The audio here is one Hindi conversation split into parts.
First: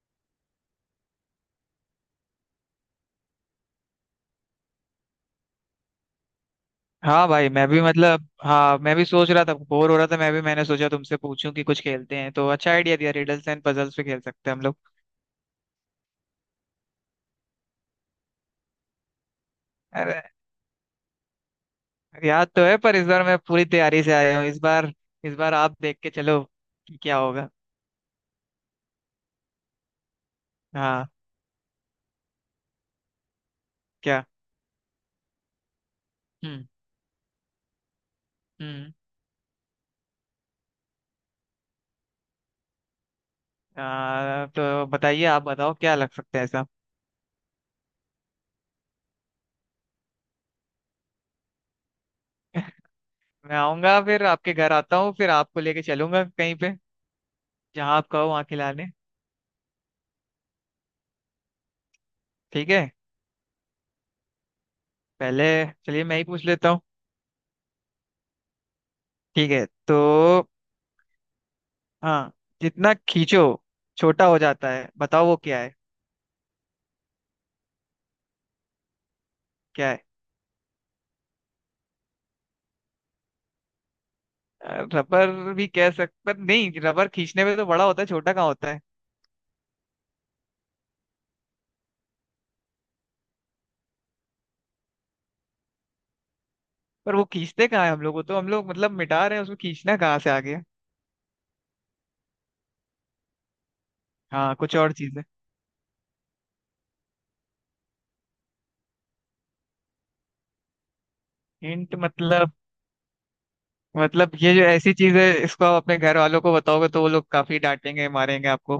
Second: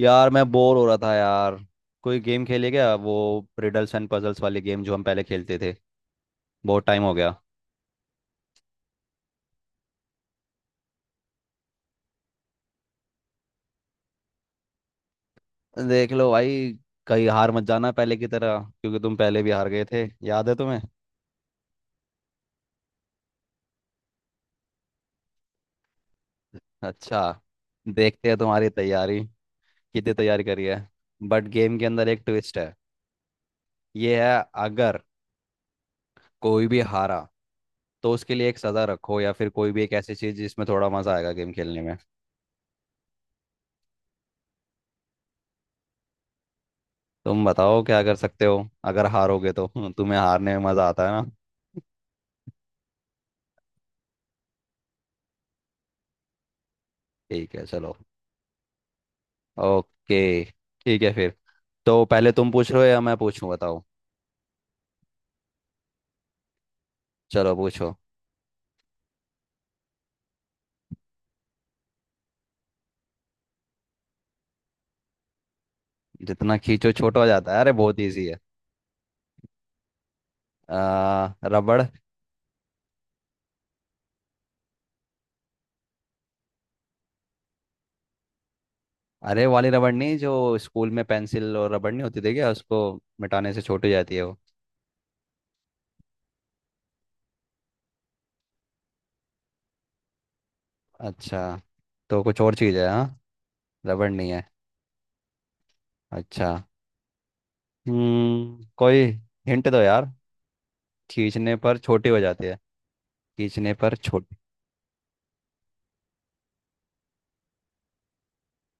यार मैं बोर हो रहा था यार। कोई गेम खेले? क्या वो रिडल्स एंड पजल्स वाली गेम जो हम पहले खेलते थे? बहुत टाइम हो हाँ गया। भाई, मैं भी मतलब हाँ मैं भी सोच रहा था, बोर हो रहा था मैं भी। मैंने सोचा तुमसे पूछूं कि कुछ खेलते हैं, तो अच्छा आइडिया दिया, रिडल्स एंड पजल्स पे खेल सकते हैं हम लोग। देख लो भाई, कहीं हार मत जाना पहले की तरह, क्योंकि तुम पहले भी हार गए थे, अरे, याद है तुम्हें? याद तो है पर इस बार मैं पूरी तैयारी से आया हूँ। इस बार आप देख के चलो कि क्या अच्छा, होगा। देखते हैं तुम्हारी तैयारी, कितनी तैयारी करी है। हाँ। बट गेम के अंदर एक ट्विस्ट है। ये क्या? है, अगर हम्म। कोई भी हारा तो उसके लिए एक सजा हम्म। रखो, या फिर कोई भी एक ऐसी चीज जिसमें थोड़ा मजा आएगा गेम खेलने में। तो बताइए, आप बताओ क्या लग सकता है ऐसा। तुम बताओ, क्या कर सकते हो अगर हारोगे तो तुम्हें हारने में मजा आता है ना। मैं आऊंगा, फिर आपके घर आता हूँ, फिर आपको लेके चलूंगा कहीं पे, ठीक है, चलो। जहाँ आप कहो वहाँ खिलाने। ओके, ठीक है फिर। तो पहले तुम पूछ ठीक रहे हो है। या मैं पूछूं, बताओ। पहले, चलिए मैं ही पूछ लेता हूँ। चलो पूछो। ठीक है तो। हाँ, जितना खींचो छोटा हो जाता है, बताओ वो क्या है। जितना खींचो छोटा हो जाता है? अरे बहुत इजी है। क्या है? रबड़। रबर भी कह सकते पर नहीं, रबर खींचने में तो बड़ा होता है, छोटा कहाँ होता है। अरे वाली रबड़ नहीं? जो स्कूल में पेंसिल और रबड़ नहीं होती थी क्या, उसको मिटाने से छोटी जाती है वो। पर वो खींचते कहाँ है हम लोगों, तो हम लोग मतलब मिटा रहे हैं, उसमें खींचना कहाँ से आ गया। अच्छा, तो कुछ और चीज़ है। हाँ, रबड़ नहीं है। हाँ, कुछ और चीज है। अच्छा। कोई हिंट दो यार। खींचने पर हिंट छोटी हो जाती मतलब? है। खींचने पर मतलब छोटी। ये जो ऐसी चीज है, इसको आप अपने घर वालों को बताओगे तो वो लोग काफी डांटेंगे, मारेंगे आपको।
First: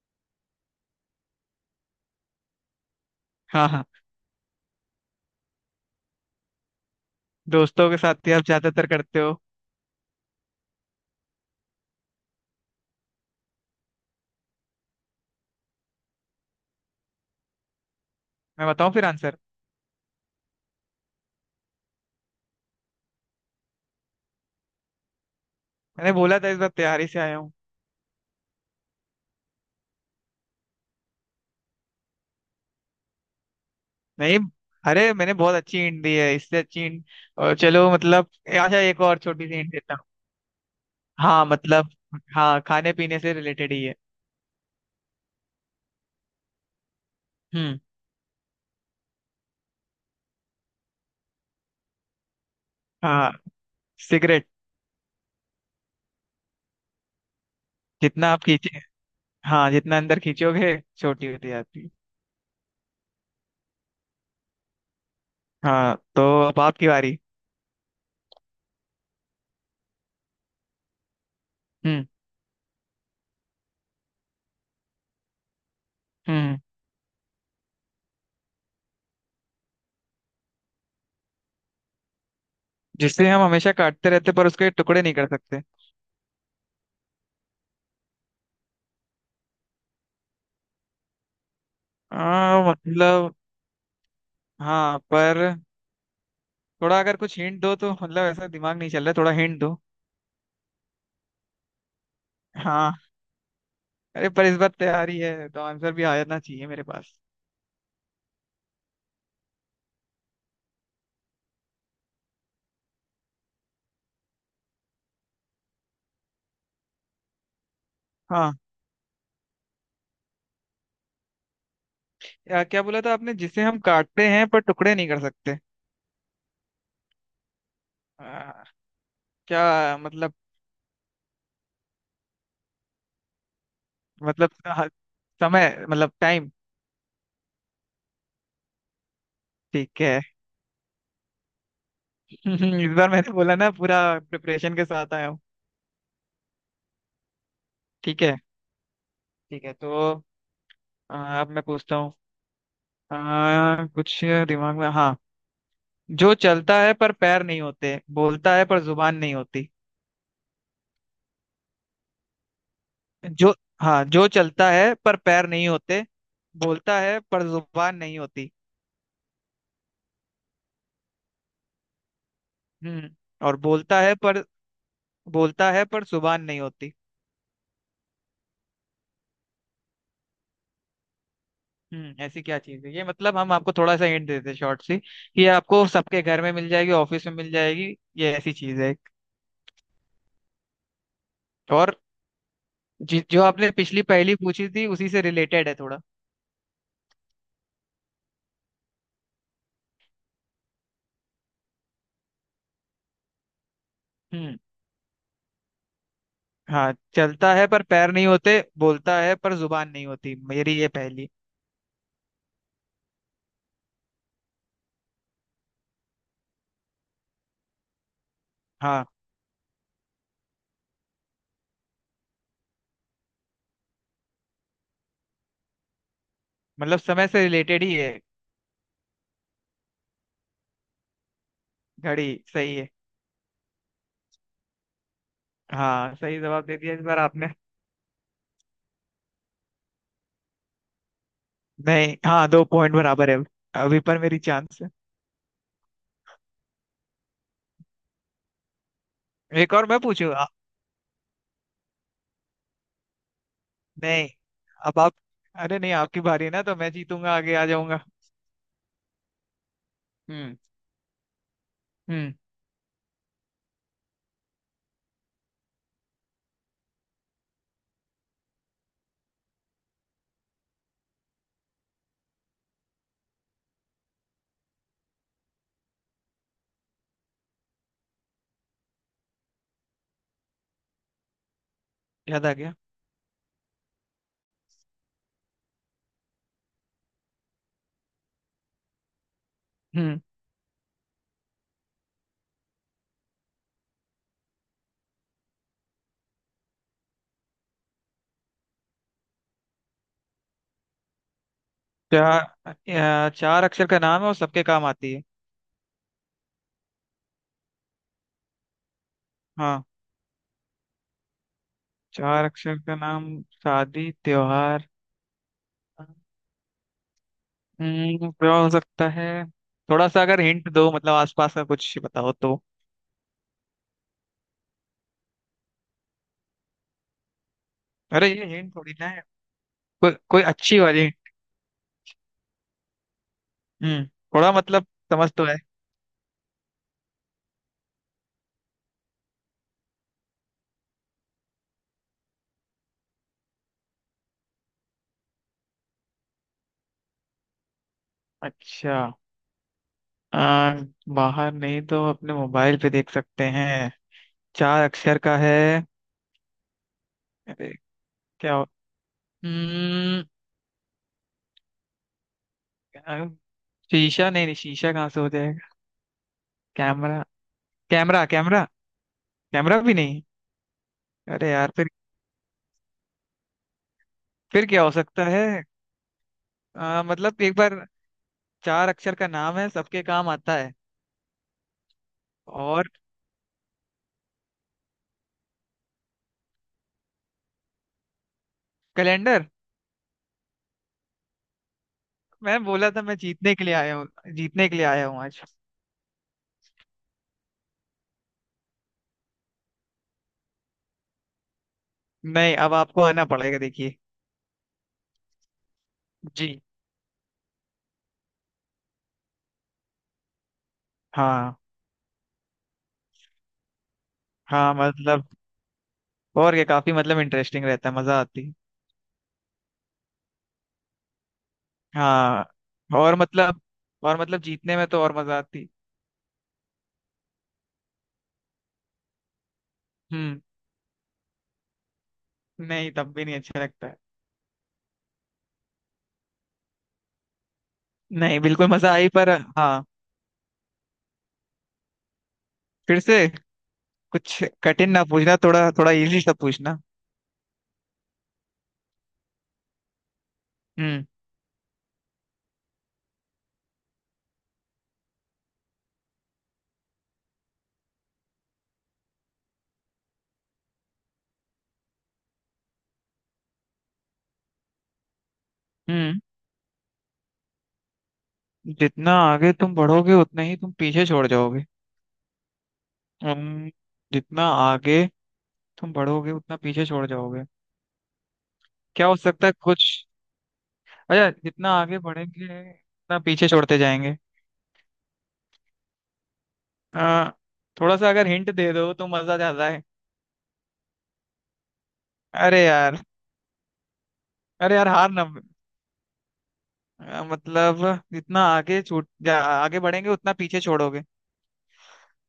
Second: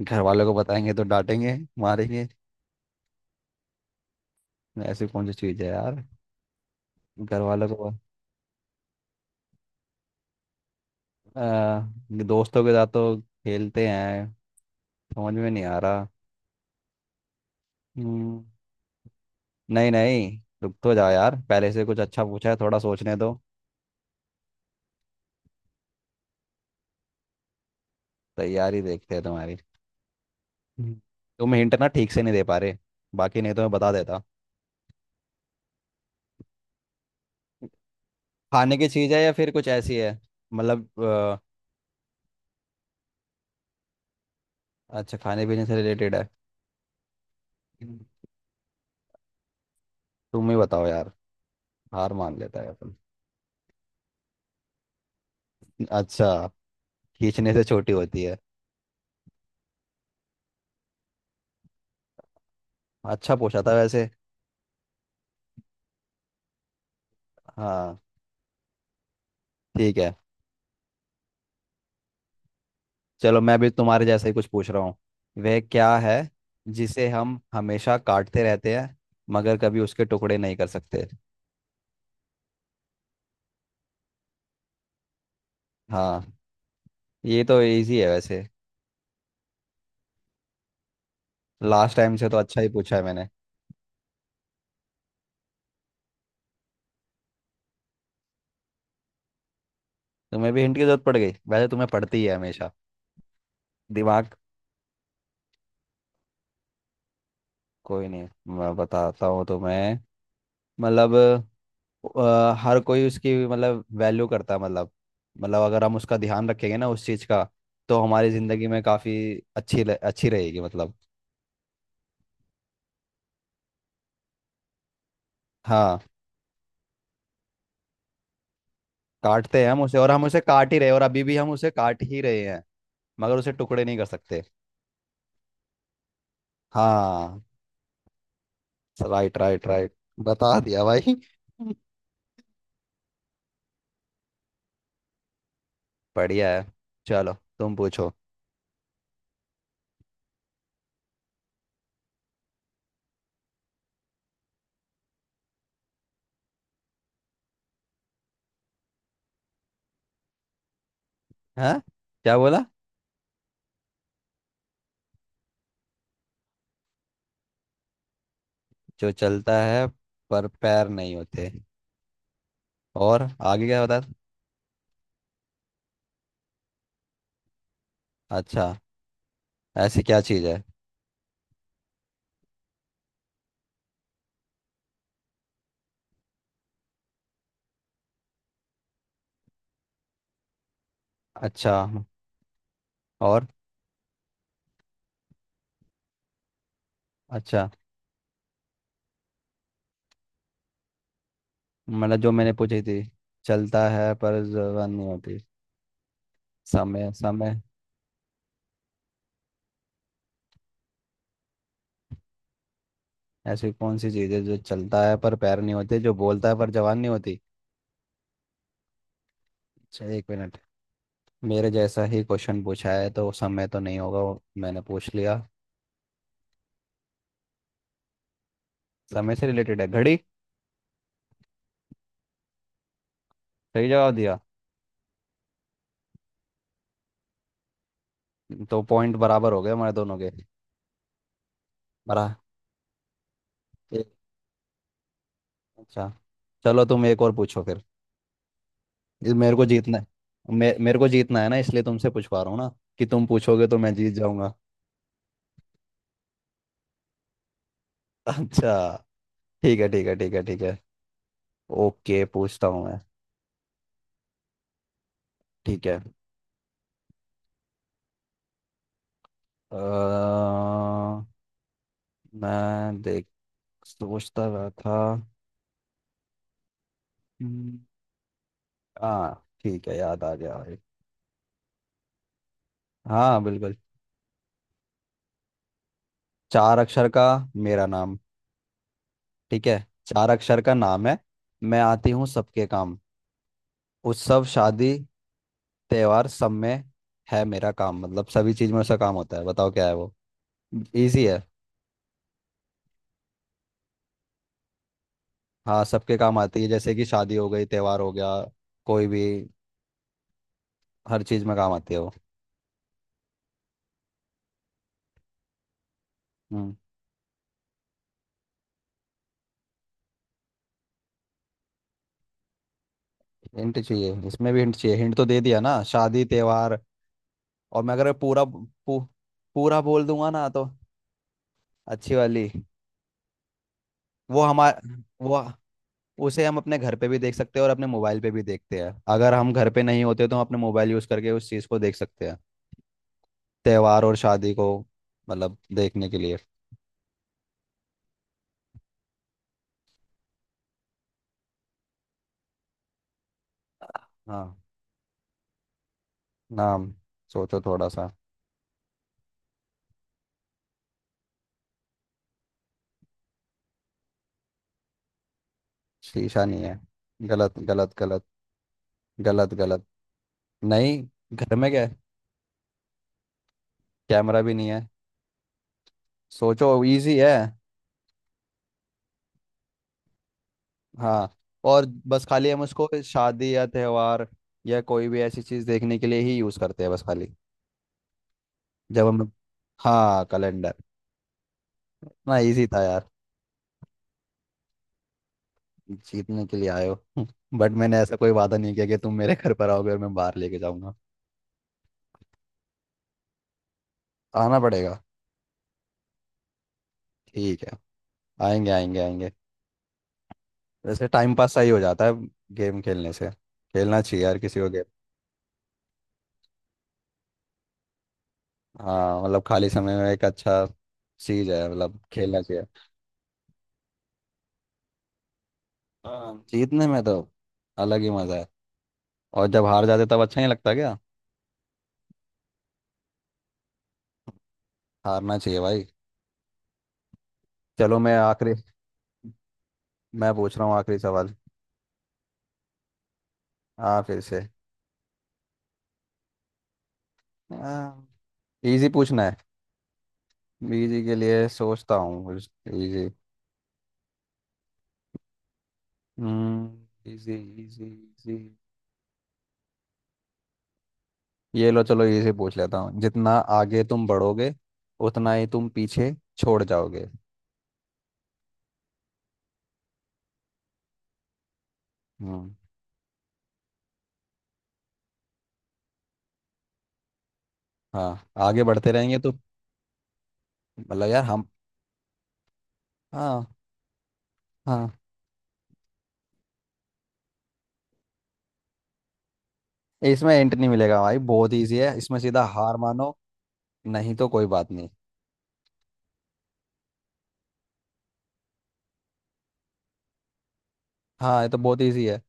घर वालों को बताएंगे तो डांटेंगे मारेंगे? हाँ, हाँ। ऐसी कौन सी चीज़ है यार, घर वालों दोस्तों को। के साथ ही आप ज्यादातर करते हो। आ, दोस्तों के साथ तो खेलते हैं। समझ में नहीं आ रहा। हम्म, मैं बताऊं फिर आंसर? नहीं नहीं, रुक तो जाओ यार, पहले से कुछ अच्छा पूछा है, थोड़ा सोचने दो। मैंने बोला था इस बार तैयारी से आया हूँ। तैयारी देखते हैं तुम्हारी। हम्म। तुम हिंट ना ठीक से नहीं दे पा रहे, बाकी नहीं तो मैं बता देता। नहीं। अरे मैंने बहुत अच्छी हिंट दी है, इससे अच्छी हिंट। और चलो मतलब खाने अच्छा, की एक चीज़ और है या छोटी फिर सी कुछ हिंट देता ऐसी हूँ। है? मतलब हाँ मतलब। हाँ, खाने पीने से रिलेटेड ही है। अच्छा, खाने पीने से रिलेटेड है। हम्म। हम्म। तुम ही बताओ यार, हार मान लेता है अपन। हाँ, सिगरेट। अच्छा, खींचने से छोटी होती जितना है। आप खींचे, हाँ जितना अंदर खींचोगे छोटी होती जाती है। अच्छा पूछा था वैसे। हाँ तो, अब आपकी बारी। हाँ, ठीक है। हम्म। चलो मैं भी तुम्हारे जैसा ही कुछ पूछ रहा हूँ। वह क्या है हम्म। जिसे हम हमेशा काटते रहते हैं मगर कभी उसके टुकड़े नहीं कर सकते? जिसे हम हमेशा काटते रहते पर उसके टुकड़े नहीं कर सकते। हाँ, ये तो इजी है वैसे, लास्ट टाइम से तो अच्छा ही पूछा है मैंने। मतलब हाँ पर, थोड़ा अगर कुछ हिंट दो, तो मतलब ऐसा दिमाग नहीं चल रहा, थोड़ा हिंट दो। तुम्हें भी हिंट की जरूरत पड़ गई? वैसे तुम्हें पड़ती ही है हमेशा। हाँ। अरे दिमाग। पर इस बार तैयारी है तो आंसर भी आ जाना चाहिए मेरे पास। कोई नहीं, मैं बताता हूँ तुम्हें। मतलब हर कोई उसकी मतलब वैल्यू करता है, मतलब मतलब अगर हम उसका ध्यान रखेंगे ना उस चीज़ का, तो हमारी हाँ। ज़िंदगी में काफ़ी अच्छी अच्छी रहेगी मतलब। या क्या बोला था आपने, जिसे हम काटते हैं पर टुकड़े नहीं कर सकते। हाँ, आ, काटते हैं हम क्या उसे, और हम मतलब? उसे काट ही रहे हैं, और अभी भी हम उसे काट ही रहे हैं, मगर उसे टुकड़े नहीं कर सकते। मतलब हाँ, समय मतलब टाइम। हाँ, राइट राइट राइट। ठीक है। बता दिया भाई। इस बार मैंने बोला ना, पूरा प्रिपरेशन के साथ आया हूँ। बढ़िया है। चलो तुम पूछो। ठीक है। ठीक है तो। अब मैं पूछता हूँ। कुछ दिमाग में, हाँ। जो चलता है पर पैर नहीं होते, बोलता है पर जुबान नहीं होती। हाँ। क्या बोला? जो, हाँ, जो चलता है पर पैर नहीं होते, बोलता है पर जुबान नहीं होती। जो चलता है पर पैर नहीं होते, हम्म। और और आगे क्या? बता। बोलता है पर, बोलता है पर जुबान नहीं होती। अच्छा, ऐसी क्या चीज़ है? हम्म। ऐसी क्या चीज है ये? मतलब हम आपको थोड़ा सा हिंट देते हैं शॉर्ट सी, कि ये आपको सबके घर में मिल जाएगी, ऑफिस में मिल जाएगी। ये ऐसी चीज है एक। अच्छा। और जो और? आपने पिछली पहेली पूछी थी उसी से रिलेटेड है थोड़ा। अच्छा, मतलब जो मैंने पूछी थी। चलता है पर हम्म। जबान नहीं होती। हाँ, समय। चलता समय? है पर पैर नहीं होते, बोलता है पर जुबान नहीं होती, मेरी ये पहेली। ऐसी कौन सी चीज़ है जो चलता है पर पैर नहीं होते, जो बोलता है पर जबान नहीं होती? हाँ, अच्छा, एक मिनट। मेरे जैसा ही क्वेश्चन पूछा है, तो समय तो नहीं होगा, वो मैंने पूछ लिया। मतलब समय से रिलेटेड ही है। समय से रिलेटेड है, घड़ी। घड़ी। सही है। सही जवाब दिया। हाँ, सही जवाब दे दिया इस बार आपने। तो पॉइंट बराबर हो गए हमारे दोनों के। नहीं, बरा हाँ, दो पॉइंट बराबर है अभी, एक- पर मेरी चांस है। अच्छा, चलो तुम एक और पूछो फिर। ये मेरे को एक और जीतना मैं है। पूछूं। मेरे को जीतना है ना, इसलिए तुमसे पूछवा रहा हूँ ना, कि तुम पूछोगे तो मैं जीत नहीं, जाऊंगा। अब आप, अरे नहीं आपकी बारी है ना, तो मैं जीतूंगा, आगे आ जाऊंगा। अच्छा, ठीक है ठीक है ठीक है हम्म। ठीक है। ओके, हम्म। पूछता हूँ मैं। ठीक है। अ, मैं देख सोचता रहा था। हम्म। हाँ ठीक है, याद आ गया भाई। याद आ गया। हाँ बिल्कुल। चार अक्षर का मेरा नाम, ठीक है? हम्म। चार अक्षर का नाम है, मैं आती हूँ सबके काम, उत्सव शादी त्योहार सब में है मेरा काम। मतलब सभी चीज में उसका काम होता है, बताओ क्या है वो। इजी है। चार, चार अक्षर का नाम है और सबके काम आती है। हाँ, सबके काम आती है, जैसे कि शादी हो गई, त्योहार हो गया, कोई भी, हाँ, हर चीज में काम आती है वो। चार अक्षर का नाम, शादी, त्योहार। हम्म। हम्म, क्या हो सकता है? थोड़ा सा अगर हिंट दो, मतलब आसपास का कुछ बताओ तो। हिंट चाहिए? इसमें भी हिंट चाहिए? हिंट तो दे दिया ना, शादी त्योहार, और मैं अगर अरे ये हिंट थोड़ी ना है, पूरा बोल कोई दूंगा कोई ना तो। अच्छी वाली। अच्छी वाली? हम्म, वो थोड़ा हमार मतलब, समझ वो तो है। उसे हम अपने घर पे भी देख सकते हैं, और अपने मोबाइल पे भी देखते हैं, अगर हम घर पे नहीं होते तो हम अपने मोबाइल यूज करके उस चीज को देख सकते हैं, त्योहार और शादी को, मतलब देखने के लिए। अच्छा। आ, बाहर नहीं तो अपने मोबाइल पे देख सकते हैं। हाँ, चार अक्षर का है। नाम। सोचो अरे, थोड़ा सा। क्या हो- हम्म, अ, शीशा, नहीं नहीं, शीशा कहाँ से हो जाएगा। शीशा नहीं है। कैमरा, गलत गलत गलत। कैमरा। कैमरा, गलत कैमरा गलत। भी नहीं। नहीं, अरे घर में यार क्या फिर है? कैमरा भी फिर नहीं है। क्या हो सकता है? सोचो, इजी है। मतलब एक बार, चार अक्षर का नाम है, सबके काम आता है हाँ। और बस खाली हम उसको और, शादी या त्योहार या कोई भी ऐसी चीज देखने के लिए ही यूज करते हैं बस खाली, जब हम। कैलेंडर। हाँ, कैलेंडर। ना, मैं इजी था बोला था यार। मैं जीतने के लिए आया हूँ, जीतने के लिए आया हूँ आज। जीतने के लिए आए हो बट मैंने ऐसा कोई वादा नहीं किया कि तुम मेरे घर पर आओगे और मैं बाहर लेके जाऊंगा। नहीं, अब आपको आना पड़ेगा देखिए। आना पड़ेगा। जी। ठीक है, आएंगे आएंगे आएंगे। वैसे टाइम पास हाँ। सही हो जाता है गेम खेलने से। खेलना चाहिए यार किसी को हाँ गेम। मतलब, और क्या, काफी मतलब इंटरेस्टिंग रहता है, मजा आती है। हाँ मतलब, खाली समय में एक अच्छा चीज है, मतलब खेलना हाँ, चाहिए। और मतलब, और मतलब जीतने में तो और मजा आती। हाँ, जीतने में तो अलग ही मजा है। और जब हार जाते तब हम्म। अच्छा नहीं लगता क्या? नहीं, तब भी नहीं अच्छा लगता है। हारना चाहिए भाई। चलो मैं नहीं, आखिरी बिल्कुल मजा आई पर। हाँ, मैं पूछ रहा हूँ आखिरी सवाल। फिर से। हाँ फिर कुछ से। कठिन ना पूछना, थोड़ा थोड़ा इजी सा पूछना। हाँ, इजी पूछना है। इजी हम्म। के लिए सोचता हूँ, कुछ इजी। हम्म, इजी इजी इजी। ये लो, चलो इजी पूछ लेता हूँ। जितना आगे तुम बढ़ोगे, उतना ही तुम पीछे हम्म। छोड़ जाओगे। जितना आगे तुम बढ़ोगे उतना ही तुम पीछे छोड़ जाओगे। हम्म। हम्म, जितना आगे तुम बढ़ोगे उतना पीछे छोड़ जाओगे, हाँ, आगे बढ़ते क्या हो रहेंगे तो। सकता है कुछ। मतलब यार अच्छा, हम। जितना आगे बढ़ेंगे उतना हाँ पीछे छोड़ते जाएंगे। हाँ, आ, थोड़ा सा अगर हिंट दे दो तो मजा ज्यादा है। इसमें एंट नहीं मिलेगा भाई, बहुत इजी है इसमें, सीधा अरे हार यार। मानो, नहीं तो कोई बात अरे नहीं। यार, हार ना। मतलब जितना आगे आगे बढ़ेंगे उतना पीछे छोड़ोगे। हाँ ये तो बहुत इजी है,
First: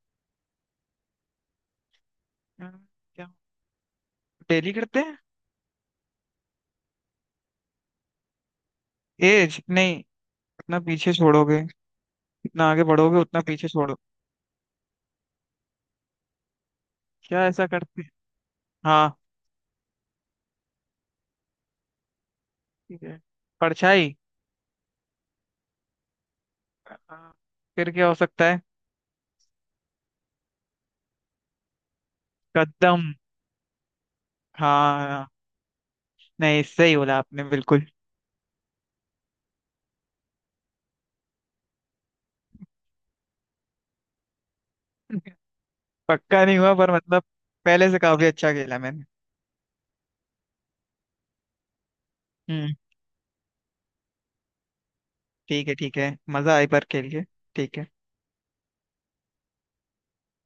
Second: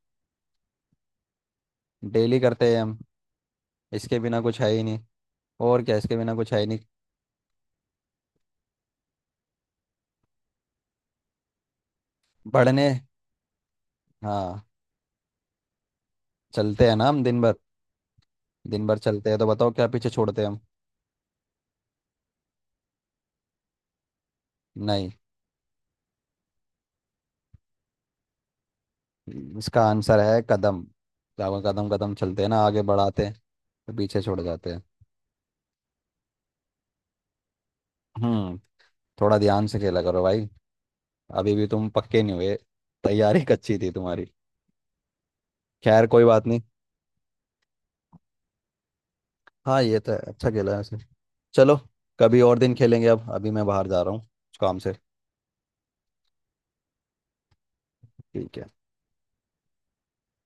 डेली अ, करते हैं हम, क्या? इसके बिना कुछ है डेली ही करते नहीं। हैं? और क्या, इसके बिना कुछ है ही नहीं। एज नहीं। उतना पीछे छोड़ोगे, जितना आगे बढ़ने। बढ़ोगे उतना पीछे छोड़ो। हाँ, चलते हैं ना हम दिन क्या भर। ऐसा करते हैं? दिन भर हाँ, चलते हैं, तो बताओ क्या पीछे छोड़ते हैं हम? ठीक है। परछाई। नहीं। अ, फिर क्या हो सकता है? इसका आंसर है कदम। क्या वो, कदम कदम चलते हैं ना, आगे कदम। बढ़ाते हैं, तो पीछे छोड़ जाते हैं। हाँ। नहीं, सही बोला आपने बिल्कुल। हम्म। थोड़ा ध्यान से खेला करो भाई, अभी भी तुम पक्के नहीं हुए, तैयारी कच्ची थी तुम्हारी। खैर कोई पक्का बात नहीं नहीं। हुआ पर मतलब, पहले से काफी अच्छा खेला मैंने। हाँ ये तो है, अच्छा खेला है वैसे। चलो, कभी और दिन हम्म। खेलेंगे, अब अभी मैं बाहर जा रहा हूँ काम से। ठीक है, ठीक है। मजा आई पर खेल के। ठीक है। ठीक है।